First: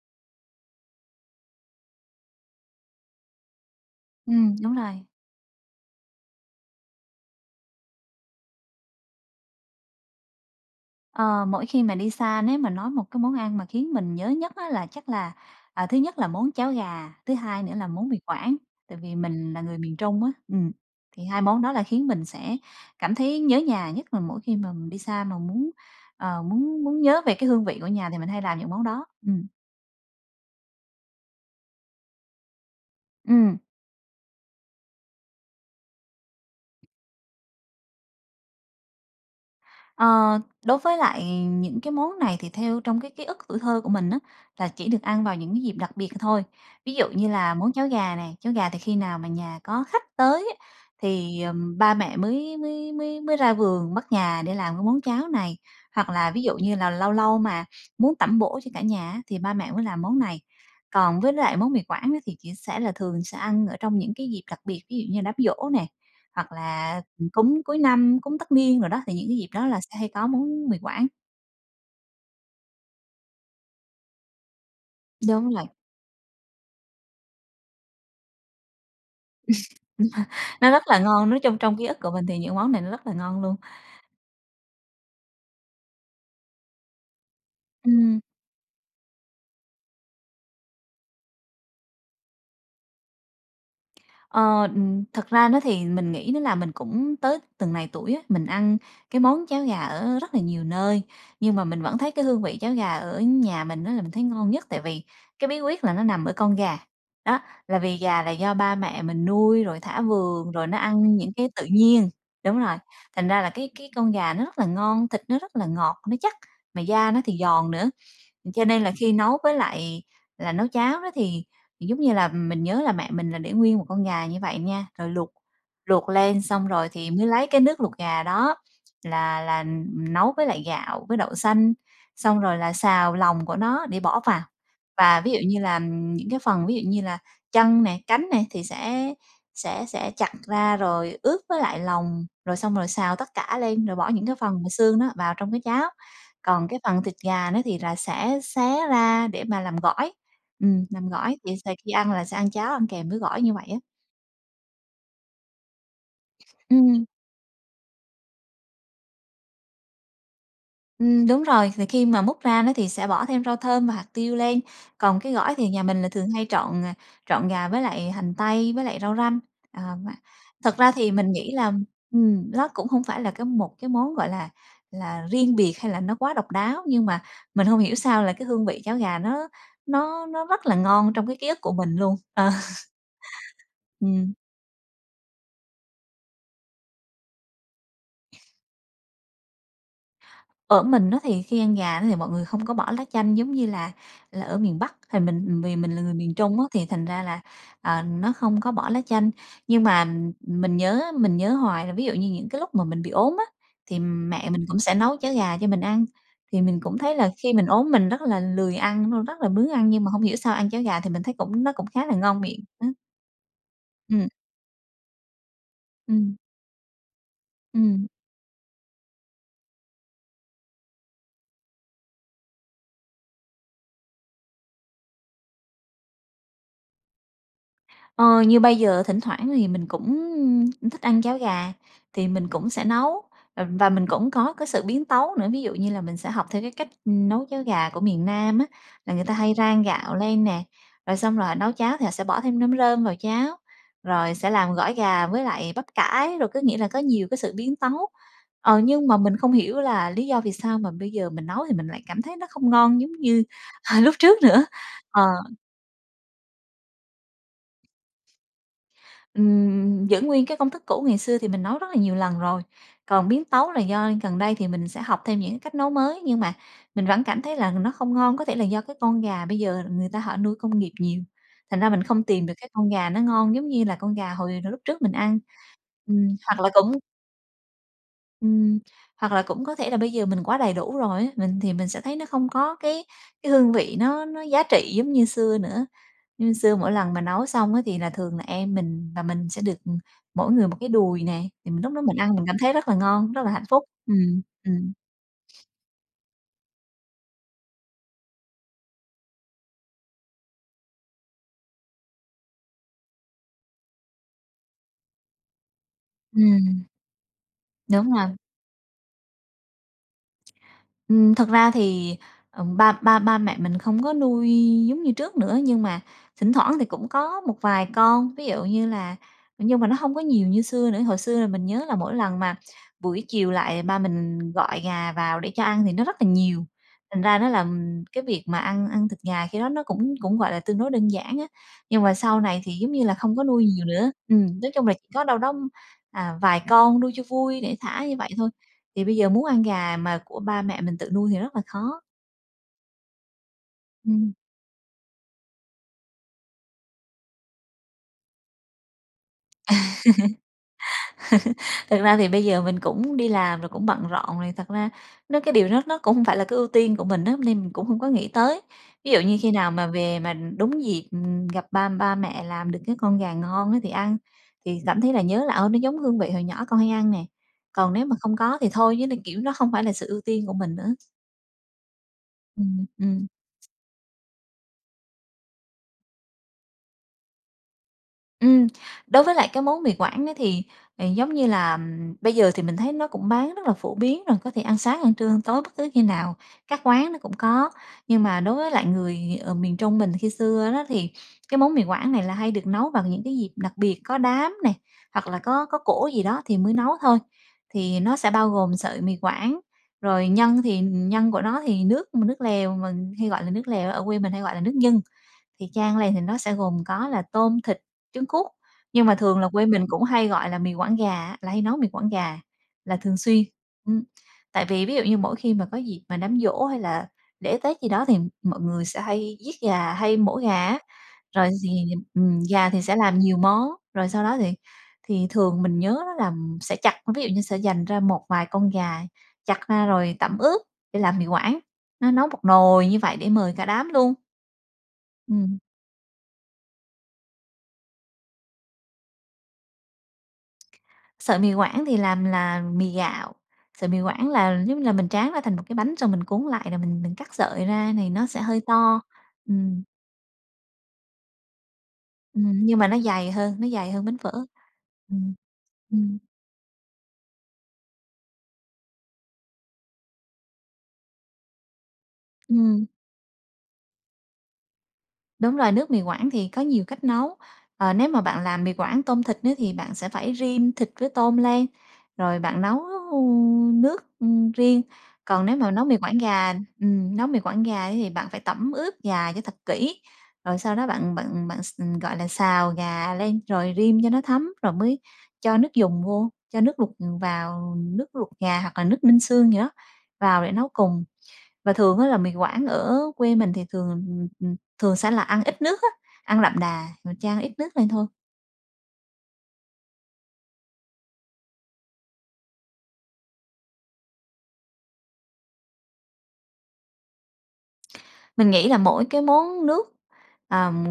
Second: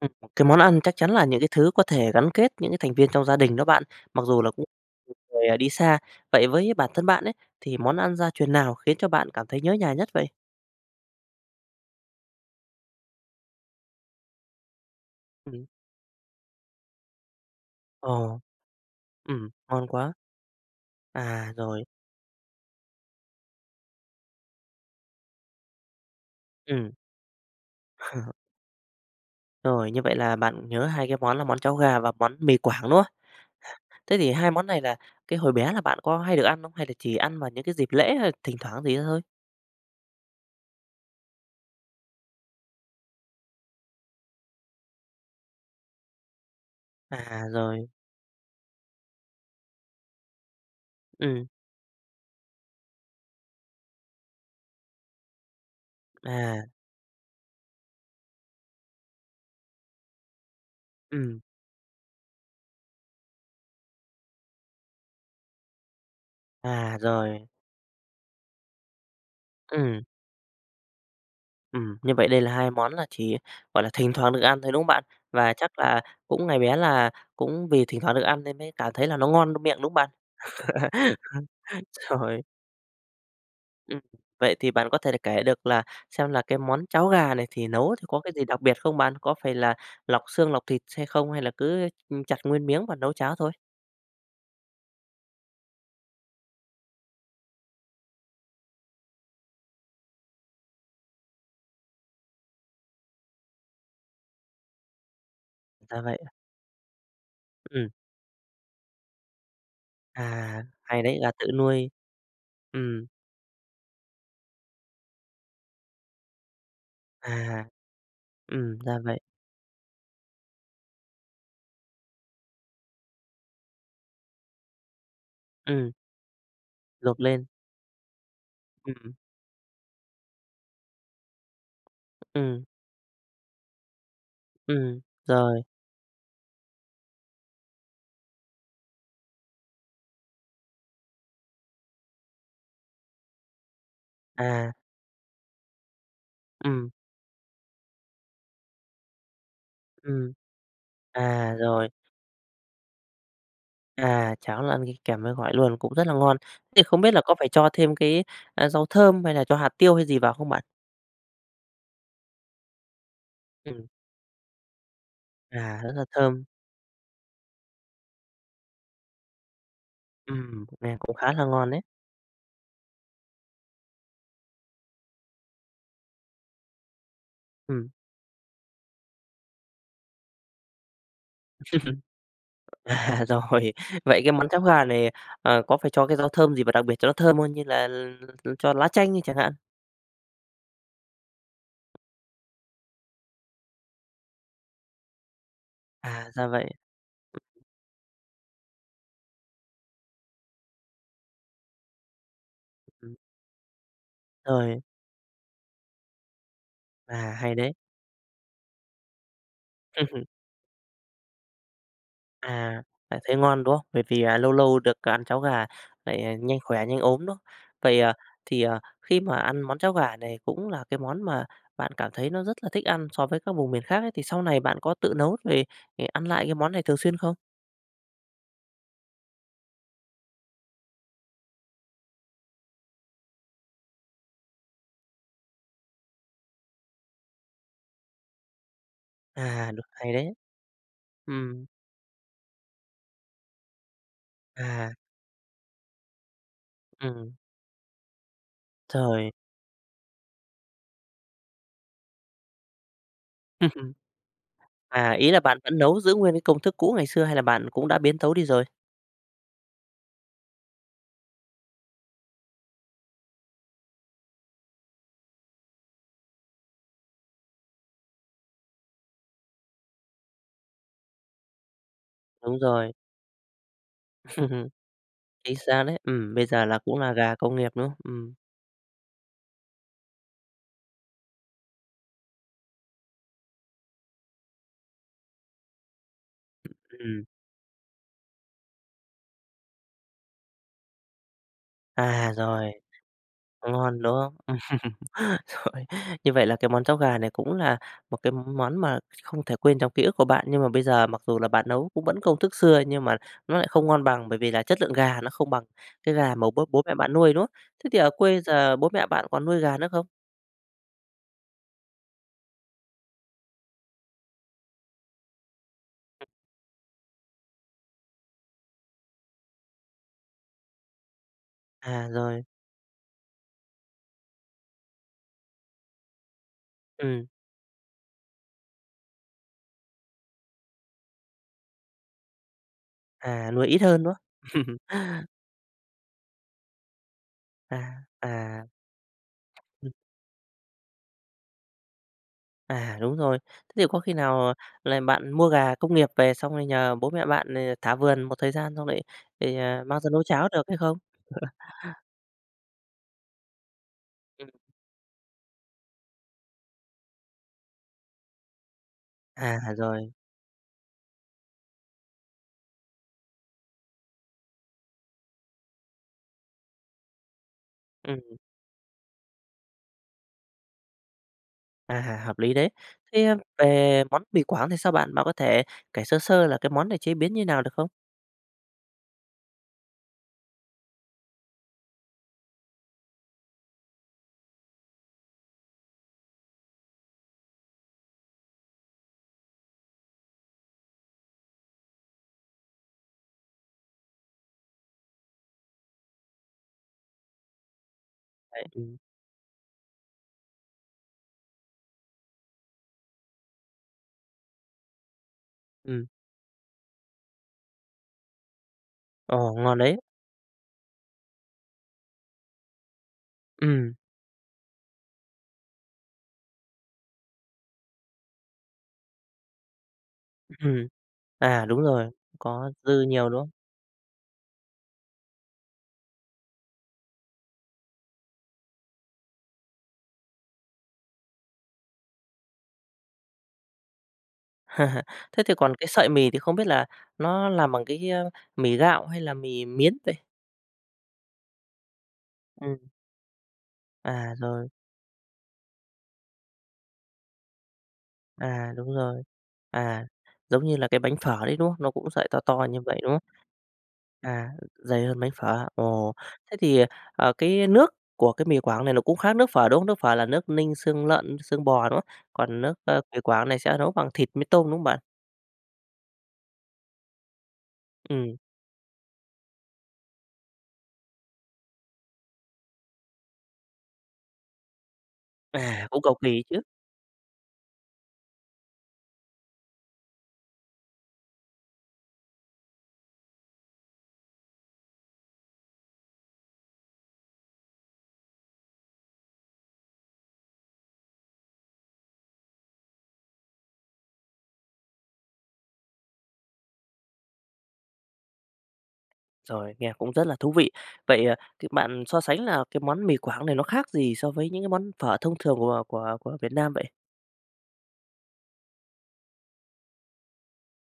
Ừ, cái món ăn chắc chắn là những cái thứ có thể gắn kết những cái thành viên trong gia đình đó bạn, mặc dù là Ừm, cũng đúng rồi. [unintelligible] người đi xa. Vậy với bản thân bạn ấy thì món ăn gia truyền nào khiến cho bạn cảm thấy nhớ nhà nhất vậy? Ờ, mỗi khi mà đi xa nếu mà nói một cái món ăn mà khiến mình nhớ nhất á là chắc là, Ừm. à, thứ nhất là món cháo gà, thứ hai nữa là món Mì Ờ. Quảng, tại vì Ừm, mình là người ngon miền quá! Trung á. Ừ, thì hai À, món đó là rồi. khiến mình sẽ cảm thấy nhớ nhà, nhất là mỗi khi mà mình đi xa mà muốn, ờ, muốn Ừm. muốn nhớ về cái hương vị của nhà, thì mình hay làm những món đó. Ừm. Rồi, như vậy là bạn nhớ hai cái món là món cháo gà và món mì Quảng, đúng không? Ừm. Thế thì hai món này là cái hồi bé là bạn có hay được ăn không, hay là chỉ ăn vào những cái dịp lễ, hay thỉnh thoảng gì đó thôi? Ờ, đối với lại những cái món này thì theo trong cái ký ức tuổi thơ của mình á, là chỉ được ăn vào những cái dịp đặc biệt thôi. Ví dụ như À, là món cháo rồi. gà này, cháo gà thì khi nào mà nhà có khách tới á, thì, Ừm. à, ba mẹ mới mới mới mới ra vườn bắt gà để làm cái món cháo này. Hoặc là ví dụ À. như là lâu lâu mà muốn tẩm bổ cho cả nhà á, thì ba mẹ mới làm món này. Còn với Ừm. lại món Mì Quảng á, thì chỉ sẽ là thường sẽ ăn ở trong những cái dịp đặc biệt, ví dụ như đám giỗ nè, hoặc À, là rồi. cúng cuối năm, cúng tất niên đồ đó, thì những cái dịp đó là sẽ Ừm. hay có món Mì Quảng. Ừm, như vậy đây là 2 món là chỉ, gọi là, thỉnh thoảng được ăn thôi, đúng không bạn? Đúng Và vậy. chắc là cũng ngày bé là cũng vì thỉnh thoảng được ăn nên mới cảm thấy là nó ngon miệng, đúng không bạn? Nó rất là ngon, nói chung trong ký ức của mình thì Rồi. những món này nó rất là ngon luôn. Ừm, vậy thì bạn có thể được kể được là xem là cái món cháo gà này thì nấu thì có Ừm. cái gì đặc biệt không bạn? Có phải là lọc xương, lọc thịt xay không? Hay là cứ, ưm, chặt nguyên miếng và nấu cháo thôi? Ờ, ừm, thực ra nó thì mình nghĩ nó là mình cũng tới từng này tuổi á, mình ăn cái món cháo gà ở rất là nhiều nơi, nhưng mà mình vẫn thấy cái hương vị cháo gà ở nhà mình á là mình thấy ngon nhất tại vì cái bí quyết là Ra nó vậy nằm à? ở con gà, đó. Là Ừm. vì gà là do ba mẹ mình nuôi, rồi thả vườn, À, rồi nó hay ăn đấy! Gà những tự cái tự nuôi. nhiên Đúng rồi. Ừm. Thành ra là cái cái con gà nó rất là ngon, thịt nó rất là ngọt, nó chắc, mà da nó thì À. giòn nữa. Cho Ừm, nên là ra khi vậy. nấu với lại là nấu cháo đó thì giống như là mình nhớ là mẹ mình là để nguyên một con gà như vậy nha, rồi luộc Ừm. luộc lên xong rồi thì Luộc mới lên. lấy cái nước luộc gà đó Ừm, ừm. là là nấu với lại gạo, với đậu xanh, xong rồi Ừm. là xào lòng của nó để bỏ vào. Ừm, Và ví dụ như rồi. là, ừm, những cái phần ví dụ như là chân nè, cánh nè thì sẽ sẽ sẽ chặt ra rồi ướp với lại lòng rồi xong rồi xào tất cả lên, rồi bỏ những cái phần mà À. xương nó vào trong cái cháo. Còn cái Ừm. phần thịt gà nó thì là sẽ xé ra để mà làm gỏi, Ừm. ừm, làm gỏi À, vậy thì rồi. khi ăn là sẽ ăn cháo ăn kèm với gỏi như vậy á. À, cháo là ăn đi kèm với gỏi luôn, cũng rất là ngon. Thế thì không Ừm. biết là có phải cho thêm cái, a, rau thơm hay là cho hạt tiêu hay gì vào không bạn? Ừm, đúng rồi. Vì khi mà múc ra đó, thì sẽ bỏ thêm rau Ừm. thơm và hạt tiêu lên. Còn cái gỏi thì À, nhà rất mình là là thường thơm. hay trộn, à, trộn gà với lại hành tây, với lại rau răm. Ờ, mà Ừm, thật ra nghe thì cũng khá mình là nghĩ ngon là đấy. ừm, nó cũng không phải là một cái món gọi là là riêng biệt hay là nó quá độc đáo, nhưng mà mình hông Ừm. hiểu sao là cái hương vị cháo gà nó nó nó rất là ngon trong cái ký ức của mình luôn. Ờ. À, rồi. Vậy cái Ừm. món cháo gà này, à, có phải cho cái rau thơm gì vào đặc biệt cho nó thơm hơn như là cho lá chanh đi chẳng hạn? Ở mình á, thì khi ăn gà đó thì mọi người không có bỏ lá chanh giống như là là ở miền Bắc. Thì mình vì mình là người À, miền ra Trung á, vậy. thì thành ra là, ờ, nó không có bỏ lá chanh. Nhưng mà mình nhớ, á, mình nhớ hoài là ví dụ như những cái lúc mà mình bị Ừm. ốm á, thì mẹ mình cũng Rồi. sẽ nấu cháo gà cho mình ăn, thì mình cũng thấy là À, khi hay mình đấy. ốm mình rất là lười ăn, nó rất là bướng ăn nhưng mà hông hiểu sao ăn cháo gà thì mình thấy cũng nó cũng khá là ngon miệng À, á. lại thấy ngon, đúng không? Bởi vì Ừm. là lâu lâu được ăn cháo gà, lại, à, Ừm. nhanh khỏe, nhanh ốm, đúng không? Vậy, Ừm. à, thì, ờ, khi mà ăn món cháo gà này cũng là cái món mà bạn cảm thấy nó rất là thích ăn so với các vùng miền khác ấy, thì sau này bạn có tự nấu về để ăn lại cái món này thường xuyên không? Ơ, như bây giờ thỉnh thoảng thì mình cũng cũng thích ăn cháo gà thì mình cũng sẽ nấu, ờ, và mình cũng có cái sự biến tấu nữa. Ví dụ như là mình sẽ học theo cái cách, ừm, nấu cháo gà của miền Nam á, là người ta hay À, rang được hay gạo đấy. lên nè, rồi xong rồi họ Ừm. nấu cháo thì họ sẽ bỏ thêm nấm rơm vào cháo, rồi sẽ làm À. gỏi gà với lại bắp cải, rồi có nghĩa là có nhiều Ừm. cái sự biến tấu. Ờ, nhưng mà Trời! mình không hiểu là lý do vì sao mà bây giờ mình nấu thì mình lại cảm thấy nó không ngon giống như, ờ, lúc trước nữa. À, Ờ. ý là bạn vẫn nấu giữ nguyên cái công thức cũ ngày xưa hay là bạn cũng đã biến tấu đi rồi? Ừm, giữ nguyên cái công thức cũ ngày xưa thì mình nấu rất là nhiều lần rồi. Còn biến tấu là do gần đây thì mình sẽ học thêm những cách nấu mới, nhưng mà mình vẫn cảm thấy mình nó không ngon. Có thể là do cái con gà bây giờ người ta họ nuôi công nghiệp nhiều, thành ra mình không tìm được Đúng cái con rồi. gà nó ngon giống như là con gà hồi hồi lúc trước mình ăn. Chính xác đấy, Ừm, ừm, bây hoặc giờ là là cũng cũng là gà công nghiệp, đúng không? Ừm. Ừm, hoặc là cũng có thể là bây giờ mình quá đầy đủ rồi á, mình thì mình sẽ thấy nó không có cái cái hương vị nó nó giá trị giống như xưa nữa. Như xưa mỗi lần mà Ừm. nấu xong á thì là thường là em mình và mình sẽ được, ừm, mỗi người 1 cái đùi nè. Thì mình lúc đó mình À, ăn mình cảm rồi. thấy rất là ngon, rất là hạnh phúc. Ngon, đúng không? Ừm, Ừm. ừm. Rồi. Như vậy là cái món cháo gà này cũng là một cái món mà không thể quên trong ký ức của bạn. Nhưng mà bây giờ mặc dù là bạn nấu cũng vẫn công thức xưa nhưng mà nó lại không ngon bằng, bởi vì là chất lượng gà nó không bằng cái gà mà bố bố Ừm. mẹ bạn nuôi, đúng không? Thế thì ở Đúng rồi. quê giờ bố mẹ bạn còn nuôi gà nữa không? Ừm, thật ra thì, ờm, ba ba ba mẹ mình không có nuôi giống như trước nữa, nhưng mà Ừ. thỉnh thoảng thì cũng có một vài con, ví dụ như là nhưng mà nó hông có nhiều như xưa nữa. Hồi xưa là mình nhớ là À, mỗi lần rồi. mà buổi chiều lại, ba mình gọi gà vào để cho ăn thì nó rất là nhiều. Thành Ừm. ra nó là, ừm, cái việc mà ăn ăn thịt gà khi đó nó cũng cũng gọi là tương đối đơn giản á. Nhưng mà sau này thì giống như là không có À, nuôi nuôi ít nhiều hơn, nữa. đúng Ừm, không? nói chung là chỉ có đâu đó, à, vài con nuôi cho vui, để À, thả như vậy thôi. à. Thì bây giờ muốn ăn Ừ. gà mà của ba mẹ mình tự nuôi thì rất là khó. À, đúng rồi, thế thì có khi Ừm. nào là bạn mua gà công nghiệp về, xong rồi nhờ bố mẹ bạn, ờ, thả vườn một thời gian, xong lại thì, à, mang ra nấu cháo được hay không? Thật ra thì bây giờ mình cũng đi làm rồi, cũng bận rộn Ừm. rồi. Thật ra nó cái điều đó nó cũng hông phải là cái ưu tiên của mình á, nên mình cũng không có nghĩ tới. Ví dụ như khi À, nào mà rồi. về mà đúng dịp gặp ba ba mẹ làm được cái con gà ngon á, thì ăn, thì cảm thấy là nhớ là "Ơ, nó giống hương vị hồi nhỏ con hay ăn nè!" Còn nếu mà không Ừm. có thì thôi, chứ nó kiểu, nó hông phải là sự ưu tiên của mình nữa. À! Hợp lý đấy! Ừm, ừm. Thế về món mì Quảng thì sao bạn, bạn có thể kể sơ sơ là cái món này chế biến như nào được không? Ừm, đối với lại cái món mì Quảng á thì, ờ, giống như là bây giờ thì mình thấy nó cũng bán rất là phổ biến rồi, có thể ăn sáng, ăn trưa, ăn tối, bất cứ khi nào, các quán nó cũng có. Nhưng mà đối với lại người, ờ, miền Trung mình khi xưa đó thì cái món mì Quảng này là hay được nấu bằng những cái dịp đặc biệt, có đám này hoặc là có có cỗ gì đó thì mới nấu thôi. Thì nó sẽ bao gồm [unintelligible] sợi mì Quảng, rồi nhân thì nhân của nó thì nước nước lèo mình hay gọi là nước lèo, ở quê mình hay gọi là nước nhân. Thì chan Ừm. lên thì nó sẽ gồm có là tôm, thịt, trứng cút, nhưng mà thường là Ồ, quê ngon mình đấy! cũng hay gọi là mì Quảng gà á, là hay nấu mì quảng gà là thường xuyên. Ừm. Ừm, tại vì ví dụ như mỗi khi mà có dịp mà đám giỗ hay là lễ tết gì đó thì mọi người sẽ hay giết gà, hay mổ gà á. Ừm, Rồi à, thì, đúng rồi, ừm, gà có thì sẽ dư làm nhiều, nhiều đúng không? món, rồi sau đó thì thì thường mình nhớ á là sẽ chặt, ví dụ như sẽ dành ra một vài con gà, chặt ra rồi tẩm ướp để làm mì Quảng, nó nấu một nồi như vậy để mời cả đám luôn. Thế thì Ừm. còn cái sợi mì thì không biết là nó làm bằng cái, ơ, mì gạo hay là mì miến vậy? Sợi mì Quảng thì làm là Ừm. mì gạo, sợi mì Quảng À, là, rồi. giống như là, mình tráng ra thành một cái bánh rồi mình cuốn lại rồi mình mình cắt sợi ra thì nó sẽ hơi À, đúng to. rồi, Ừm. à, giống như là cái bánh phở đấy, đúng không? Nó cũng sợi to Ừm, to nhưng như mà nó vậy, đúng không? dày hơn, nó dày hơn bánh phở. À, dày hơn bánh Ừm, phở. Ồ! ừm. Thế thì, ờ, cái nước của cái mì Quảng này nó cũng khác nước phở, đúng không? Nước phở là nước ninh xương lợn, xương bò, đúng không? Còn nước, Ừm. ơ, mì Quảng này sẽ nấu bằng thịt mí tôm, đúng không bạn? Đúng rồi, nước mì Quảng thì có nhiều cách nấu. Ờ, nếu mà Ừm. bạn làm mì Quảng tôm thịt nữa thì bạn sẽ phải rim thịt với tôm lên, rồi bạn nấu, ừm, nước, ừm, riêng. Còn nếu mà nấu À, mì cũng Quảng cầu kỳ ấy gà, chứ. ừm, nấu mì Quảng gà ấy thì bạn phải tẩm ướp gà cho thật kỹ. Rồi sau đó bạn bạn bạn x ừm, gọi là, xào gà lên rồi rim cho nó thấm rồi mới cho nước dùng vô, cho nước luộc vào, nước luộc gà hoặc là nước ninh xương gì đó vào để nấu cùng. Và thường á, là mì Quảng ở quê mình thì thường, ừm, thường sẽ là ăn ít nước á, ăn đậm đà, rồi chan ăn ít nước lên thôi. Rồi, nghe cũng rất là thú vị. Vậy, ờ, c bạn so sánh là cái món mì Quảng này nó khác gì so với những cái món phở thông thường của của của Việt Nam vậy? Mình nghĩ là mỗi cái món nước, ờ, m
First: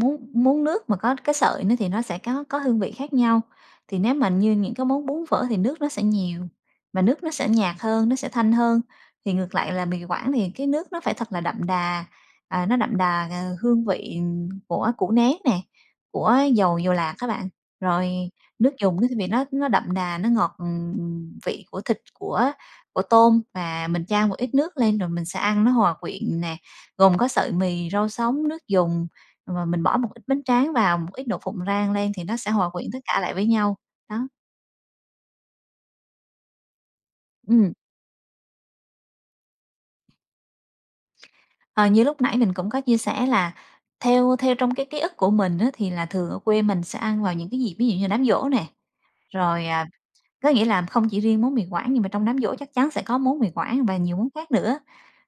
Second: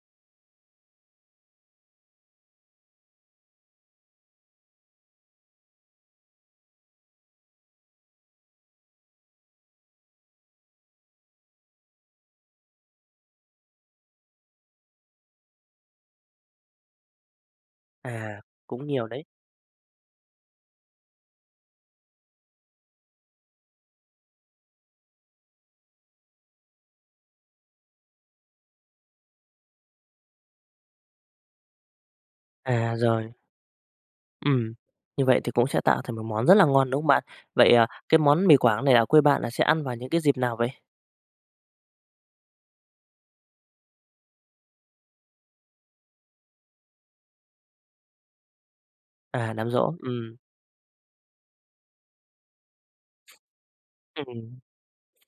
món món nước mà có cái sợi nó thì nó sẽ có có hương vị khác nhau. Thì nếu mà như những cái món bún, phở thì nước nó sẽ nhiều, và nước nó sẽ nhạt hơn, nó sẽ thanh hơn, thì ngược lại là mì Quảng thì cái nước nó phải thật là đậm đà, à, nó đậm đà, à, hương vị của củ nén nè, của dầu dầu lạc á bạn. Rồi À, nước cũng dùng nhiều nó thì đấy. vị nó nó đậm đà, nó ngọt, ừm, vị của thịt, của của tôm và mình chan một ít nước lên, rồi mình sẽ ăn nó hòa quyện nè, gồm có sợi mì, rau sống, nước dùng, và mình bỏ một ít bánh tráng vào, một ít đậu phộng rang lên thì nó sẽ hòa quyện À, tất cả rồi. lại với nhau, đó. Ừm, như vậy thì cũng sẽ tạo thành một món rất là ngon, đúng không bạn? Vậy Ừm. à, cái món mì Quảng này ở quê bạn là sẽ ăn vào những cái dịp nào vậy? À, như lúc nãy mình cũng có chia sẻ là theo theo trong cái ký ức của mình á thì là thường ở quê mình sẽ ăn vào những cái dịp, ví dụ như là đám giỗ nè, À, rồi, đám à, giỗ, ừm. có nghĩa là không chỉ riêng món mì Quảng nhưng mà trong đám giỗ chắc chắn sẽ có món mì Quảng và nhiều món khác Ừm. nữa.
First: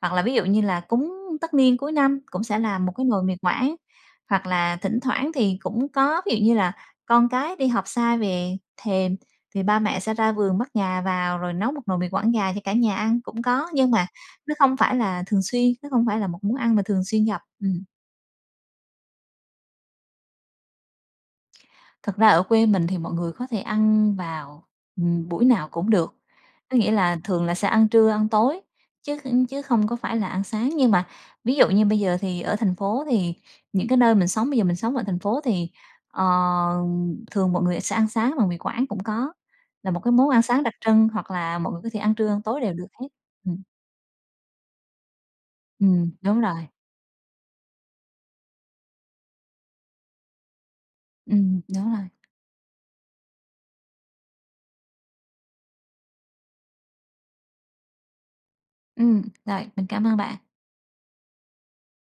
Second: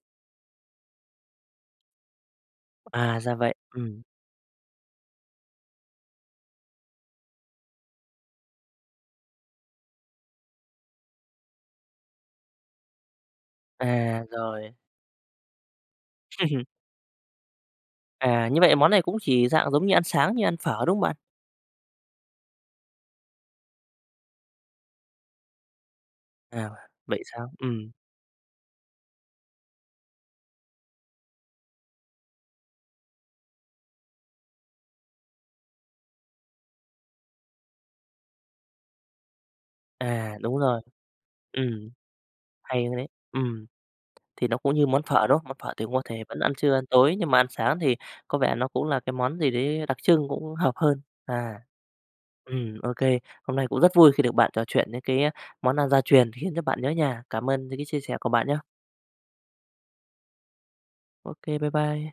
Hoặc là ví dụ như là cúng tất niên cuối năm cũng sẽ là một cái À, nồi mì ra vậy, Quảng, ừm. hoặc là thỉnh thoảng thì cũng có ví dụ như là con cái đi học xa về thèm thì ba mẹ sẽ ra vườn bắt gà vào rồi nấu một nồi mì Quảng gà cho cả nhà ăn cũng có, nhưng mà À, nó rồi. không phải là thường xuyên, nó không phải là một món ăn mà thường xuyên gặp, ừm. À, như vậy món này cũng chỉ dạng giống như ăn sáng như ăn phở, đúng không bạn? Thật ra ở quê mình thì mọi người có thể ăn vào, ừm, buổi nào cũng được, À, có nghĩa là vậy thường sao? là sẽ ăn Ừm. trưa, ăn tối chứ chứ không có phải là ăn sáng. Nhưng mà ví dụ như bây giờ thì ở thành phố thì những cái nơi mình sống bây giờ mình sống ở thành phố thì, ờ, thường mọi người sẽ ăn sáng bằng mì Quảng cũng có, là một cái món À, ăn đúng sáng đặc rồi. trưng hoặc là mọi người có Ừm, thể ăn trưa, ăn tối đều hay được đấy! hết, ừm. Ừm, thì nó cũng như món phở, đúng không? Mà món phở thì cũng có Ừm, thể vẫn đúng ăn rồi. trưa, ăn tối nhưng mà ăn sáng thì có vẻ nó cũng là cái món gì đấy đặc trưng cũng hợp hơn. Ừm, À, đúng rồi. ừm, ô kê, hôm nay cũng rất vui khi được bạn trò chuyện đến cái món ăn gia truyền khiến cho bạn nhớ nhà. Cảm ơn những cái chia sẻ của bạn nhé! Ừm, rồi. Mình cảm ơn bạn. Ô kê, bái bai!